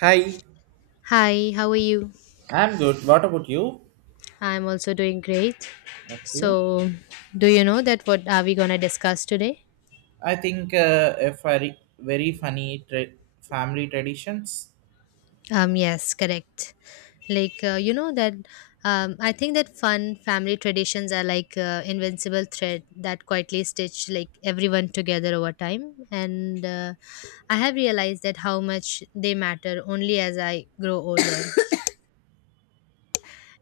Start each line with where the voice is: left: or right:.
right: Hi.
left: Hi, how are you?
right: I'm good. What about you?
left: I'm also doing great.
right: Okay.
left: So, do you know that what are we going to discuss today?
right: I think a very funny family traditions.
left: Yes, correct. Like you know that I think that fun family traditions are like invincible thread that quietly stitch like everyone together over time and I have realized that how much they matter only as I grow older.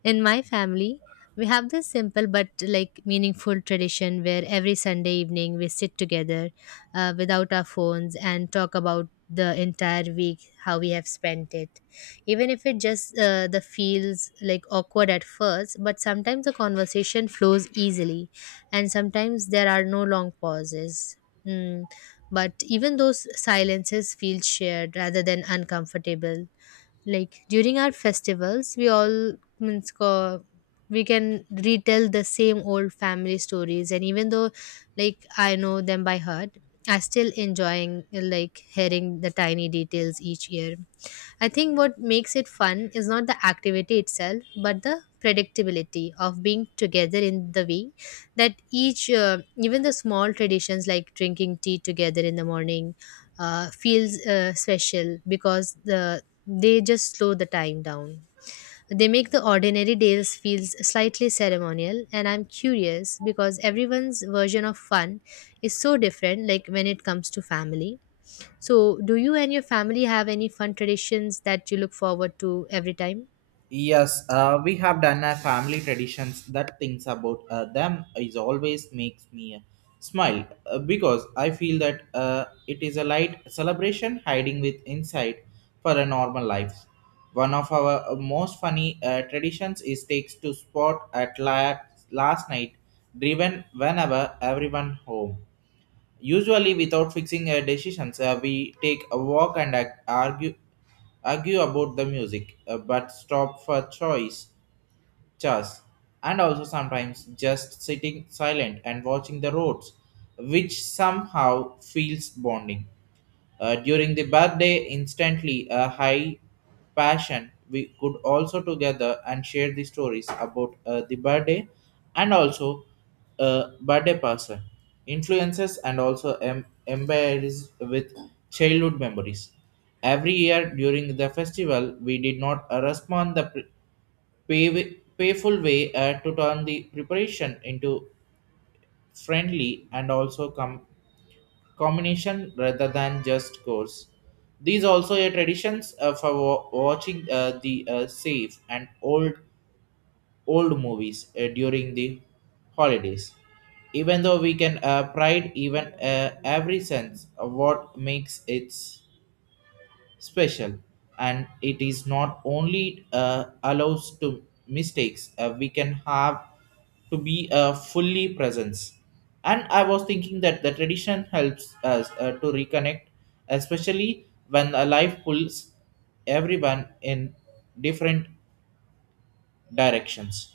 left: In my family, we have this simple but like meaningful tradition where every Sunday evening we sit together without our phones and talk about the entire week how we have spent it, even if it just the feels like awkward at first, but sometimes the conversation flows easily and sometimes there are no long pauses. mm. But even those silences feel shared rather than uncomfortable. Like during our festivals we all means co- we can retell the same old family stories, and even though like I know them by heart, I still enjoying like hearing the tiny details each year. I think what makes it fun is not the activity itself, but the predictability of being together in the way that each, even the small traditions like drinking tea together in the morning, feels special because they just slow the time down. They make the ordinary days feel slightly ceremonial, and I'm curious because everyone's version of fun is so different, like when it comes to family. So, do you and your family have any fun traditions that you look forward to every time?
right: Yes, we have done a family traditions. That things about them is always makes me smile because I feel that it is a light celebration hiding with insight for a normal life. One of our most funny traditions is takes to spot at last night, driven whenever everyone home. Usually, without fixing decisions, we take a walk and argue about the music, but stop for choice, chas, and also sometimes just sitting silent and watching the roads, which somehow feels bonding. During the birthday, instantly a high passion, we could also together and share the stories about the birthday and also birthday person, influences and also embarrassed with childhood memories. Every year during the festival, we did not respond the payful way to turn the preparation into friendly and also combination rather than just course. These also are traditions for watching the safe and old movies during the holidays. Even though we can pride even every sense of what makes it special, and it is not only allows to mistakes we can have to be fully presence, and I was thinking that the tradition helps us to reconnect, especially when a life pulls everyone in different directions.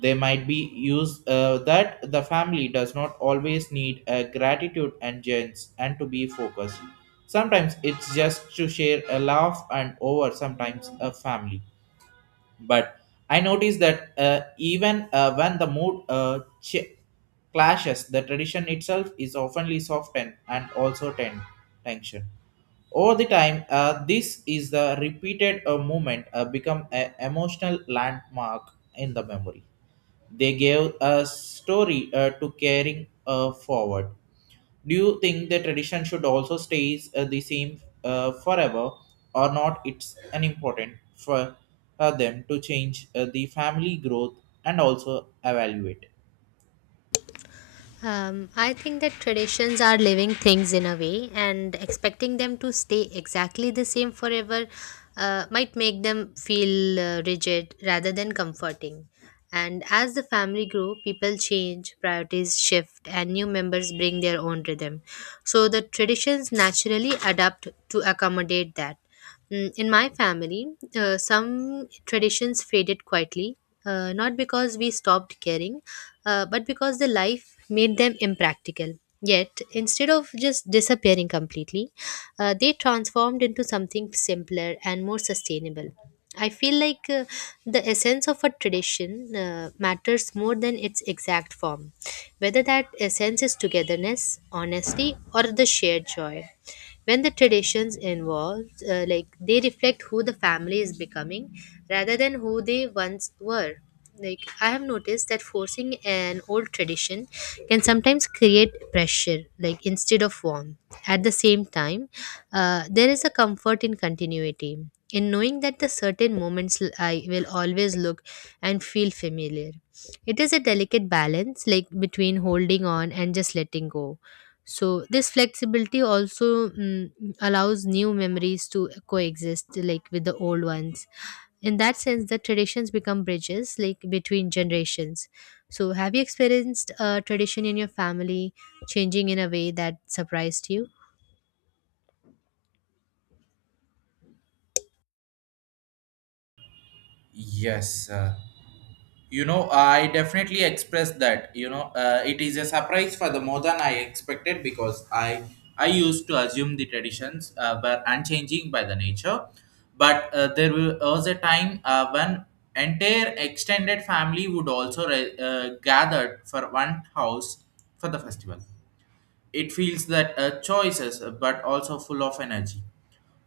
right: They might be used that the family does not always need a gratitude and gents and to be focused. Sometimes it's just to share a laugh and over sometimes a family. But I noticed that even when the mood clashes, the tradition itself is oftenly softened and also tension. Over the time, this is the repeated movement become an emotional landmark in the memory. They gave a story to carrying forward. Do you think the tradition should also stay the same forever, or not? It's an important for them to change the family growth and also evaluate.
left: I think that traditions are living things in a way, and expecting them to stay exactly the same forever might make them feel rigid rather than comforting. And as the family grow, people change, priorities shift, and new members bring their own rhythm. So the traditions naturally adapt to accommodate that. Mm. In my family, some traditions faded quietly, not because we stopped caring but because the life made them impractical. Yet, instead of just disappearing completely, they transformed into something simpler and more sustainable. I feel like the essence of a tradition matters more than its exact form, whether that essence is togetherness, honesty, or the shared joy when the traditions involved, like they reflect who the family is becoming rather than who they once were. Like I have noticed that forcing an old tradition can sometimes create pressure, like instead of warmth. At the same time, there is a comfort in continuity, in knowing that the certain moments I will always look and feel familiar. It is a delicate balance, like between holding on and just letting go. So this flexibility also, allows new memories to coexist like with the old ones. In that sense the traditions become bridges, like between generations. So have you experienced a tradition in your family changing in a way that surprised you?
right: Yes, you know, I definitely expressed that. You know, it is a surprise for the more than I expected, because I used to assume the traditions were unchanging by the nature, but there was a time when entire extended family would also gathered for one house for the festival. It feels that choices, but also full of energy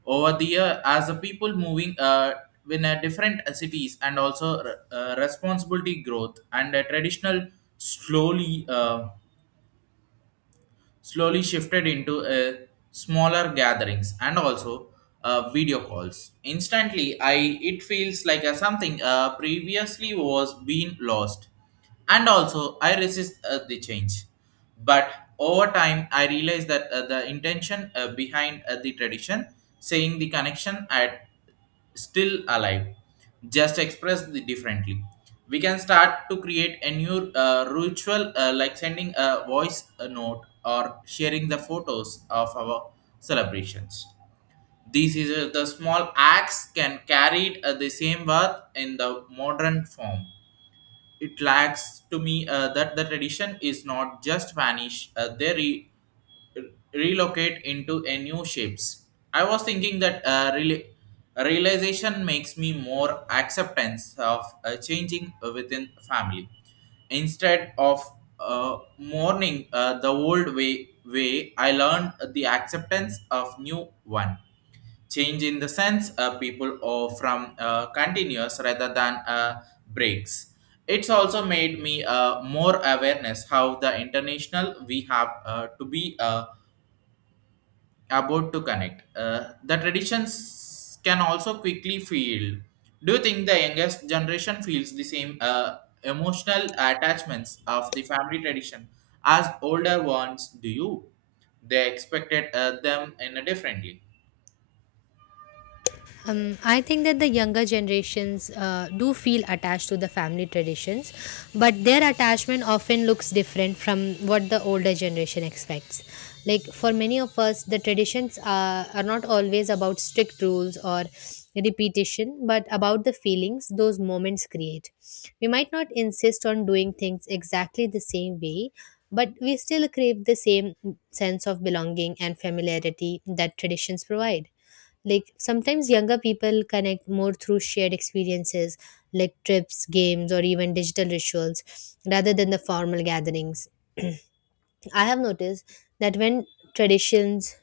right: over the year as the people moving in a different cities, and also responsibility growth and a traditional slowly uh, slowly shifted into a smaller gatherings and also video calls. Instantly, I it feels like a something previously was being lost, and also I resist the change. But over time, I realized that the intention behind the tradition, saying the connection at still alive, just expressed differently. We can start to create a new ritual like sending a voice a note or sharing the photos of our celebrations. These is the small acts can carry the same worth in the modern form. It lacks to me that the tradition is not just vanish, they relocate into a new shapes. I was thinking that realization makes me more acceptance of changing within family, instead of mourning the old way, I learned the acceptance of new one. Change in the sense people or from continuous rather than breaks. It's also made me more awareness how the international we have to be about to connect the traditions can also quickly feel. Do you think the youngest generation feels the same emotional attachments of the family tradition as older ones do, you they expected them in a differently?
left: I think that the younger generations do feel attached to the family traditions, but their attachment often looks different from what the older generation expects. Like for many of us, the traditions are not always about strict rules or repetition, but about the feelings those moments create. We might not insist on doing things exactly the same way, but we still crave the same sense of belonging and familiarity that traditions provide. Like sometimes younger people connect more through shared experiences, like trips, games, or even digital rituals, rather than the formal gatherings. i have noticed that when traditions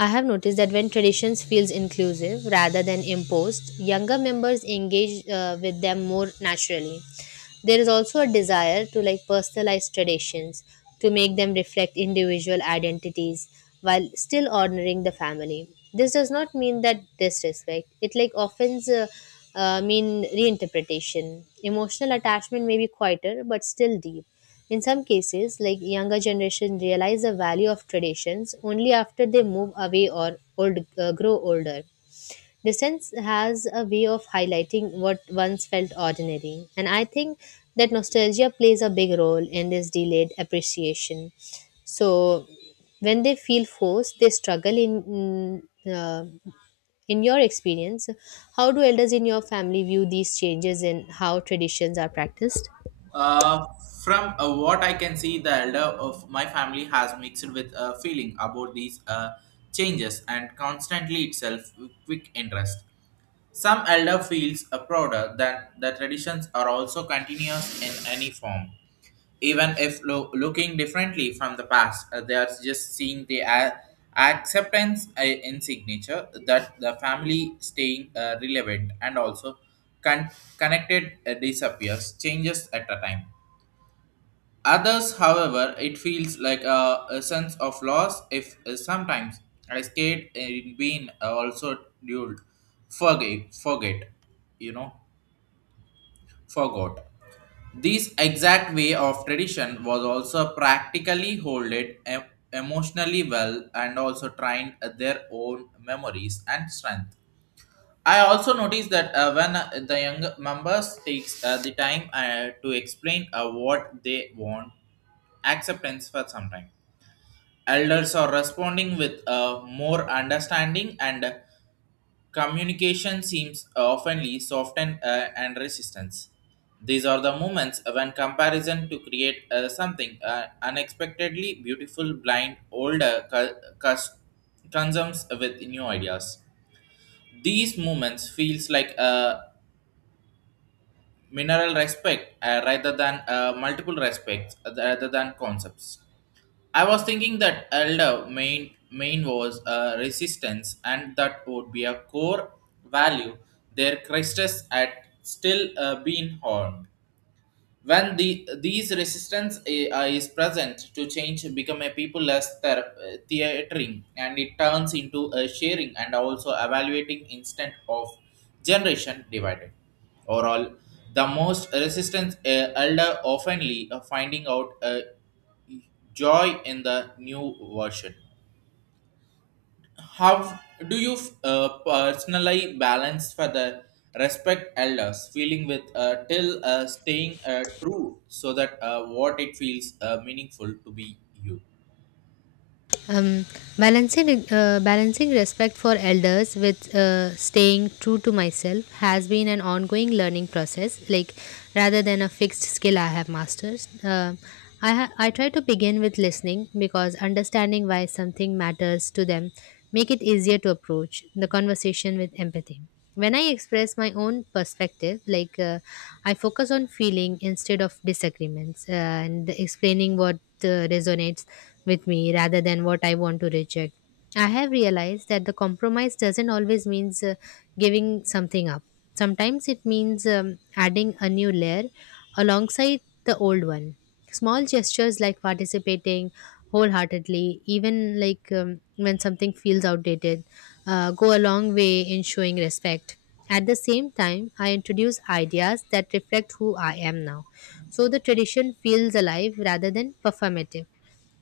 left: I have noticed that when traditions feels inclusive rather than imposed, younger members engage with them more naturally. There is also a desire to like personalize traditions, to make them reflect individual identities while still honoring the family. This does not mean that disrespect. It like often mean reinterpretation. Emotional attachment may be quieter but still deep. In some cases, like younger generation realize the value of traditions only after they move away or old grow older. Distance has a way of highlighting what once felt ordinary, and I think that nostalgia plays a big role in this delayed appreciation. So, when they feel forced, they struggle in. Uh, in your experience, how do elders in your family view these changes in how traditions are practiced?
right: Uh, from what I can see, the elder of my family has mixed with a feeling about these changes, and constantly itself with quick interest. Some elder feels prouder that the traditions are also continuous in any form, even if looking differently from the past. Uh, they are just seeing the acceptance in signature that the family staying relevant and also con- connected disappears changes at a time. Others, however, it feels like a sense of loss if sometimes I scared in being also duelled. Forget, forget, you know, forgot. This exact way of tradition was also practically holded emotionally well and also trained their own memories and strength. I also noticed that when the young members takes the time to explain what they want acceptance for some time. Elders are responding with more understanding, and communication seems oftenly softened and resistance. These are the moments when comparison to create something unexpectedly beautiful, blind, older consumes with new ideas. These moments feels like a mineral respect rather than multiple respects rather than concepts. I was thinking that elder main was resistance, and that would be a core value. Their Christus had still been hard when the these resistance is present to change, become a people less theatering, and it turns into a sharing and also evaluating instant of generation divided. Overall, the most resistance elder oftenly finding out joy in the new version. How do you personally balance for the respect elders feeling with till staying true so that what it feels meaningful to be you?
left: Um, Balancing respect for elders with staying true to myself has been an ongoing learning process. Like rather than a fixed skill I have mastered. I try to begin with listening because understanding why something matters to them make it easier to approach the conversation with empathy. When I express my own perspective, like I focus on feeling instead of disagreements and explaining what resonates with me rather than what I want to reject. I have realized that the compromise doesn't always means giving something up. Sometimes it means adding a new layer alongside the old one. Small gestures like participating wholeheartedly, even like when something feels outdated, go a long way in showing respect. At the same time, I introduce ideas that reflect who I am now. So the tradition feels alive rather than performative.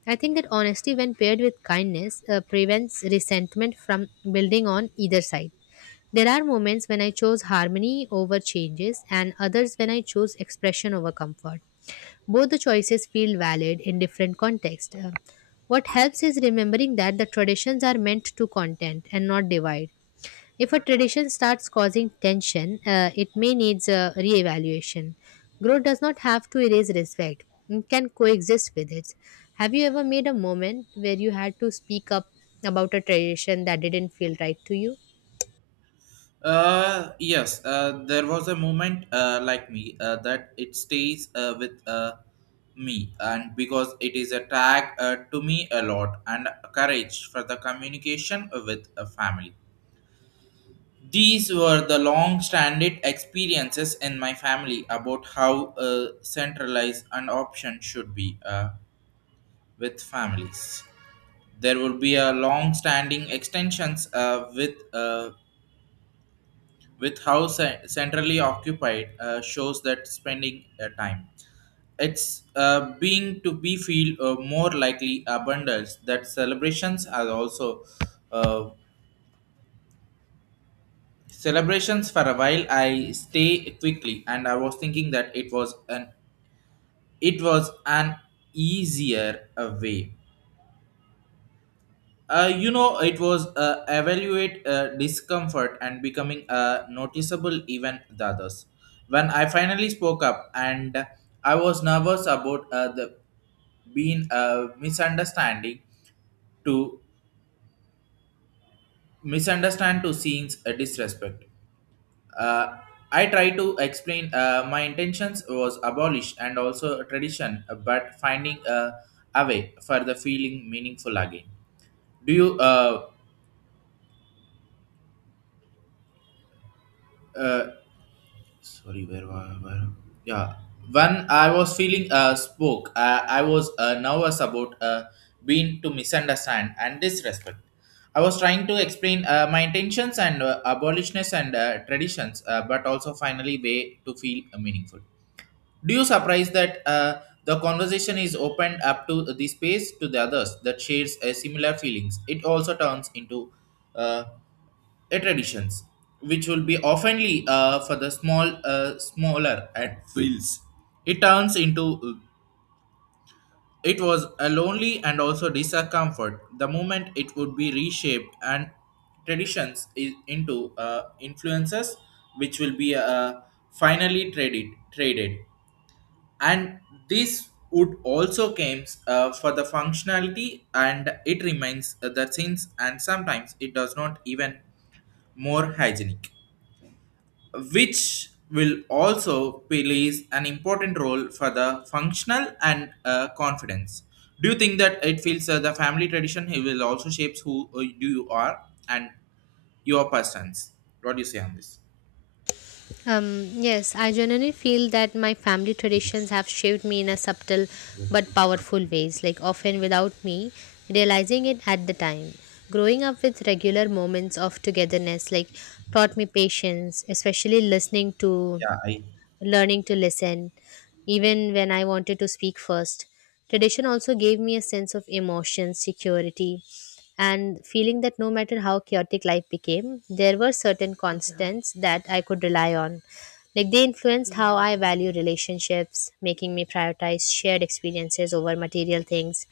left: I think that honesty, when paired with kindness, prevents resentment from building on either side. There are moments when I chose harmony over changes, and others when I chose expression over comfort. Both the choices feel valid in different contexts. What helps is remembering that the traditions are meant to content and not divide. If a tradition starts causing tension, it may needs a reevaluation. Growth does not have to erase respect; it can coexist with it. Have you ever made a moment where you had to speak up about a tradition that didn't feel right to you?
right: Yes, there was a moment like me that it stays with me, and because it is a tag to me a lot, and courage for the communication with a family. These were the long standing experiences in my family about how centralized an option should be with families. There will be a long standing extensions with how centrally occupied shows that spending time. It's being to be feel more likely abundance that celebrations are also uh, celebrations for a while. I stay quickly, and I was thinking that it was an easier way. Uh, you know, it was evaluate discomfort and becoming noticeable even the others. When I finally spoke up, and I was nervous about the being a misunderstanding to misunderstand, to seeing a disrespect, uh, I tried to explain my intentions was abolish and also a tradition but finding a way for the feeling meaningful again. Do you uh sorry, where were where yeah, when I was feeling spoke, I was nervous about being to misunderstand and disrespect. I was trying to explain my intentions and abolitionists and traditions, but also finally way to feel meaningful. Do you surprise that the conversation is opened up to the space to the others that shares similar feelings? It also turns into uh, traditions which will be oftenly for the small smaller and fields. It turns into it was a lonely and also discomfort. The moment it would be reshaped and traditions is into influences which will be finally traded, and this would also comes for the functionality, and it remains the things, and sometimes it does not even more hygienic, which will also plays an important role for the functional and confidence. Do you think that it feels the family tradition, it will also shapes who do you are and your persons? What do you say on this?
left: Yes, I generally feel that my family traditions have shaped me in a subtle but powerful ways, like often without me realizing it at the time. Growing up with regular moments of togetherness, like taught me patience, especially listening to
right: Yeah, I
left: learning to listen, even when I wanted to speak first. Tradition also gave me a sense of emotion, security, and feeling that no matter how chaotic life became, there were certain constants that I could rely on. Like they influenced how I value relationships, making me prioritize shared experiences over material things.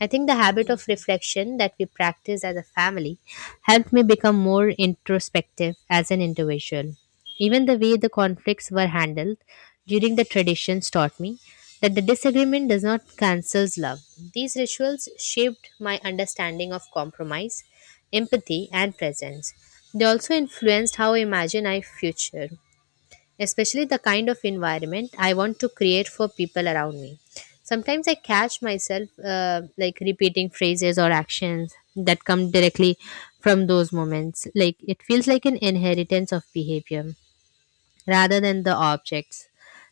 left: I think the habit of reflection that we practice as a family helped me become more introspective as an individual. Even the way the conflicts were handled during the traditions taught me that the disagreement does not cancel love. These rituals shaped my understanding of compromise, empathy, and presence. They also influenced how I imagine my future, especially the kind of environment I want to create for people around me. Sometimes I catch myself like repeating phrases or actions that come directly from those moments. Like it feels like an inheritance of behavior rather than the objects.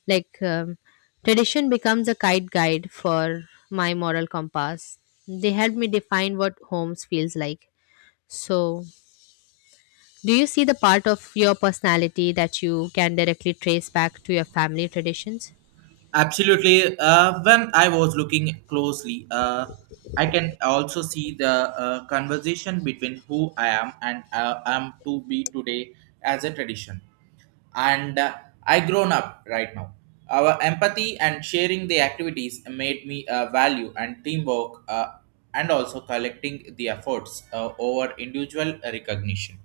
left: Like tradition becomes a kite guide for my moral compass. They help me define what homes feels like. So, do you see the part of your personality that you can directly trace back to your family traditions?
right: absolutely. When I was looking closely, I can also see the conversation between who I am and am to be today as a tradition. And I grown up right now. Our empathy and sharing the activities made me value and teamwork, and also collecting the efforts over individual recognition.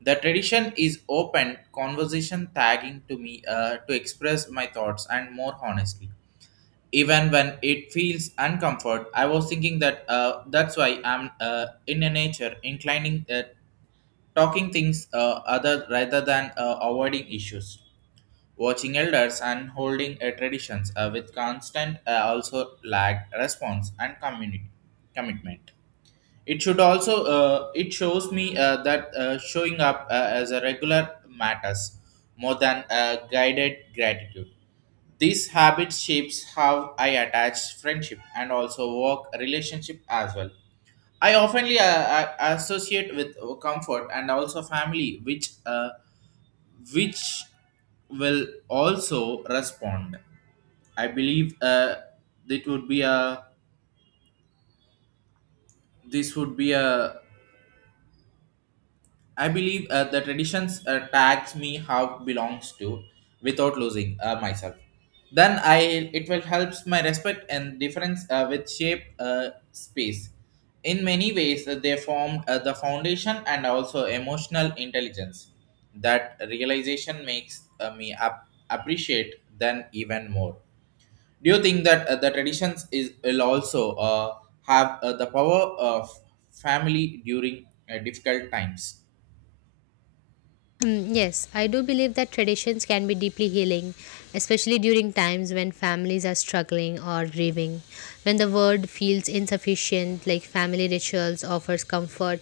right: The tradition is open conversation tagging to me to express my thoughts and more honestly. Even when it feels uncomfort, I was thinking that that's why I'm in a nature inclining talking things other rather than avoiding issues. Watching elders and holding traditions with constant, also lag response and community commitment. It should also it shows me that showing up as a regular matters more than guided gratitude. This habit shapes how I attach friendship and also work relationship as well. I oftenly associate with comfort and also family, which will also respond. I believe it would be a this would be a I believe the traditions tags me how belongs to without losing myself. Then I it will helps my respect and difference with shape space. In many ways, they formed the foundation and also emotional intelligence. That realization makes me appreciate them even more. Do you think that the traditions is will also have the power of family during difficult times?
left: Hmm, yes, I do believe that traditions can be deeply healing, especially during times when families are struggling or grieving. When the world feels insufficient, like family rituals offers comfort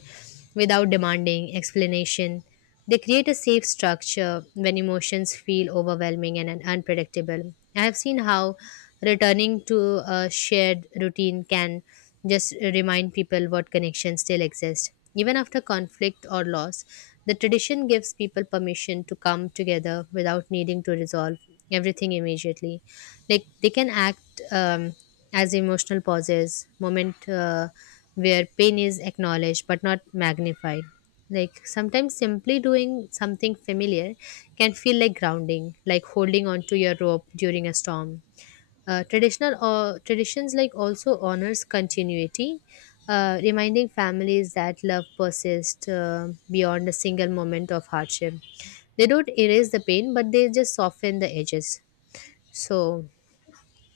left: without demanding explanation. They create a safe structure when emotions feel overwhelming and unpredictable. I have seen how returning to a shared routine can just remind people what connections still exist. Even after conflict or loss, the tradition gives people permission to come together without needing to resolve everything immediately. Like they can act as emotional pauses, moment where pain is acknowledged but not magnified. Like sometimes simply doing something familiar can feel like grounding, like holding onto your rope during a storm. Traditional Traditions, like, also honors continuity, reminding families that love persists beyond a single moment of hardship. They don't erase the pain, but they just soften the edges. So,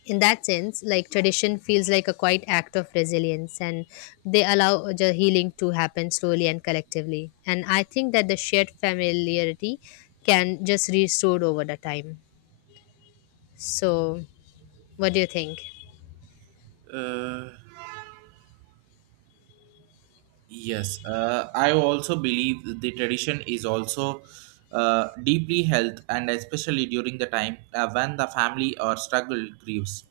left: in that sense, like tradition feels like a quiet act of resilience, and they allow the healing to happen slowly and collectively. And I think that the shared familiarity can just restore over the time. So, what do you think?
right: Uh, yes, I also believe the tradition is also deeply held, and especially during the time when the family or struggle grieves.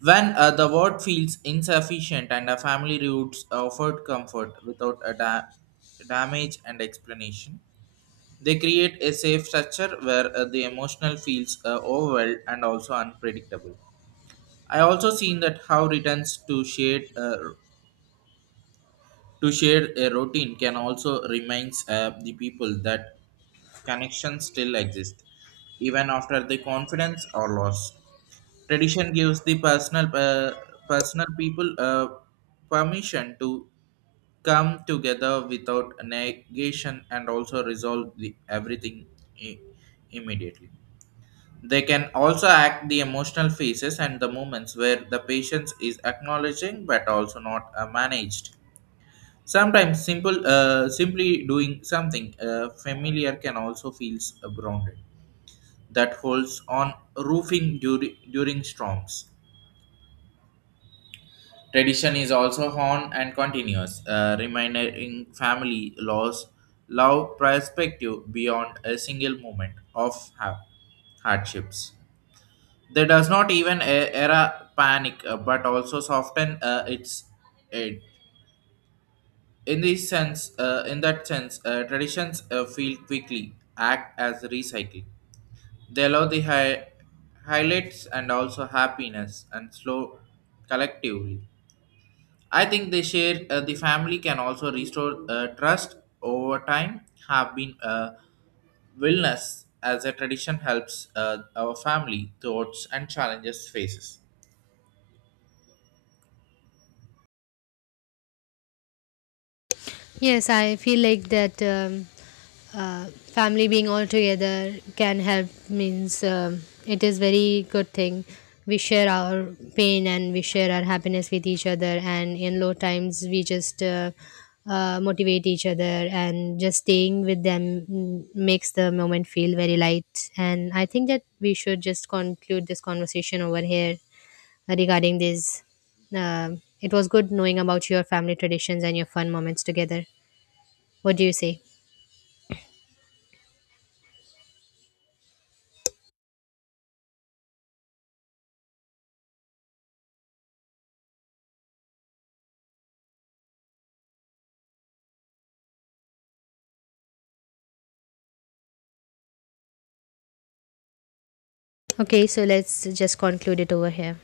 right: When the word feels insufficient, and a family roots offered comfort without a damage and explanation, they create a safe structure where the emotional feels overwhelmed and also unpredictable. I also seen that how returns to share a routine can also reminds the people that connections still exist, even after the confidence or loss. Tradition gives the personal personal people permission to come together without negation and also resolve the everything i- immediately. They can also act the emotional phases and the moments where the patience is acknowledging but also not managed. Sometimes simply doing something familiar can also feels grounded. That holds on roofing during storms. Tradition is also on and continuous, reminding family laws, love perspective beyond a single moment of ha- hardships. That does not even era panic, but also soften its edge. In that sense, traditions feel quickly act as recycling. They allow the highlights and also happiness and slow collectively. I think they share the family can also restore trust over time. Have been wellness as a tradition helps our family thoughts and challenges faces.
left: Yes, I feel like that family being all together can help. Means it is very good thing. We share our pain and we share our happiness with each other, and in low times we just motivate each other, and just staying with them, makes the moment feel very light. And I think that we should just conclude this conversation over here regarding this. It was good knowing about your family traditions and your fun moments together. What do you say? Okay, so let's just conclude it over here.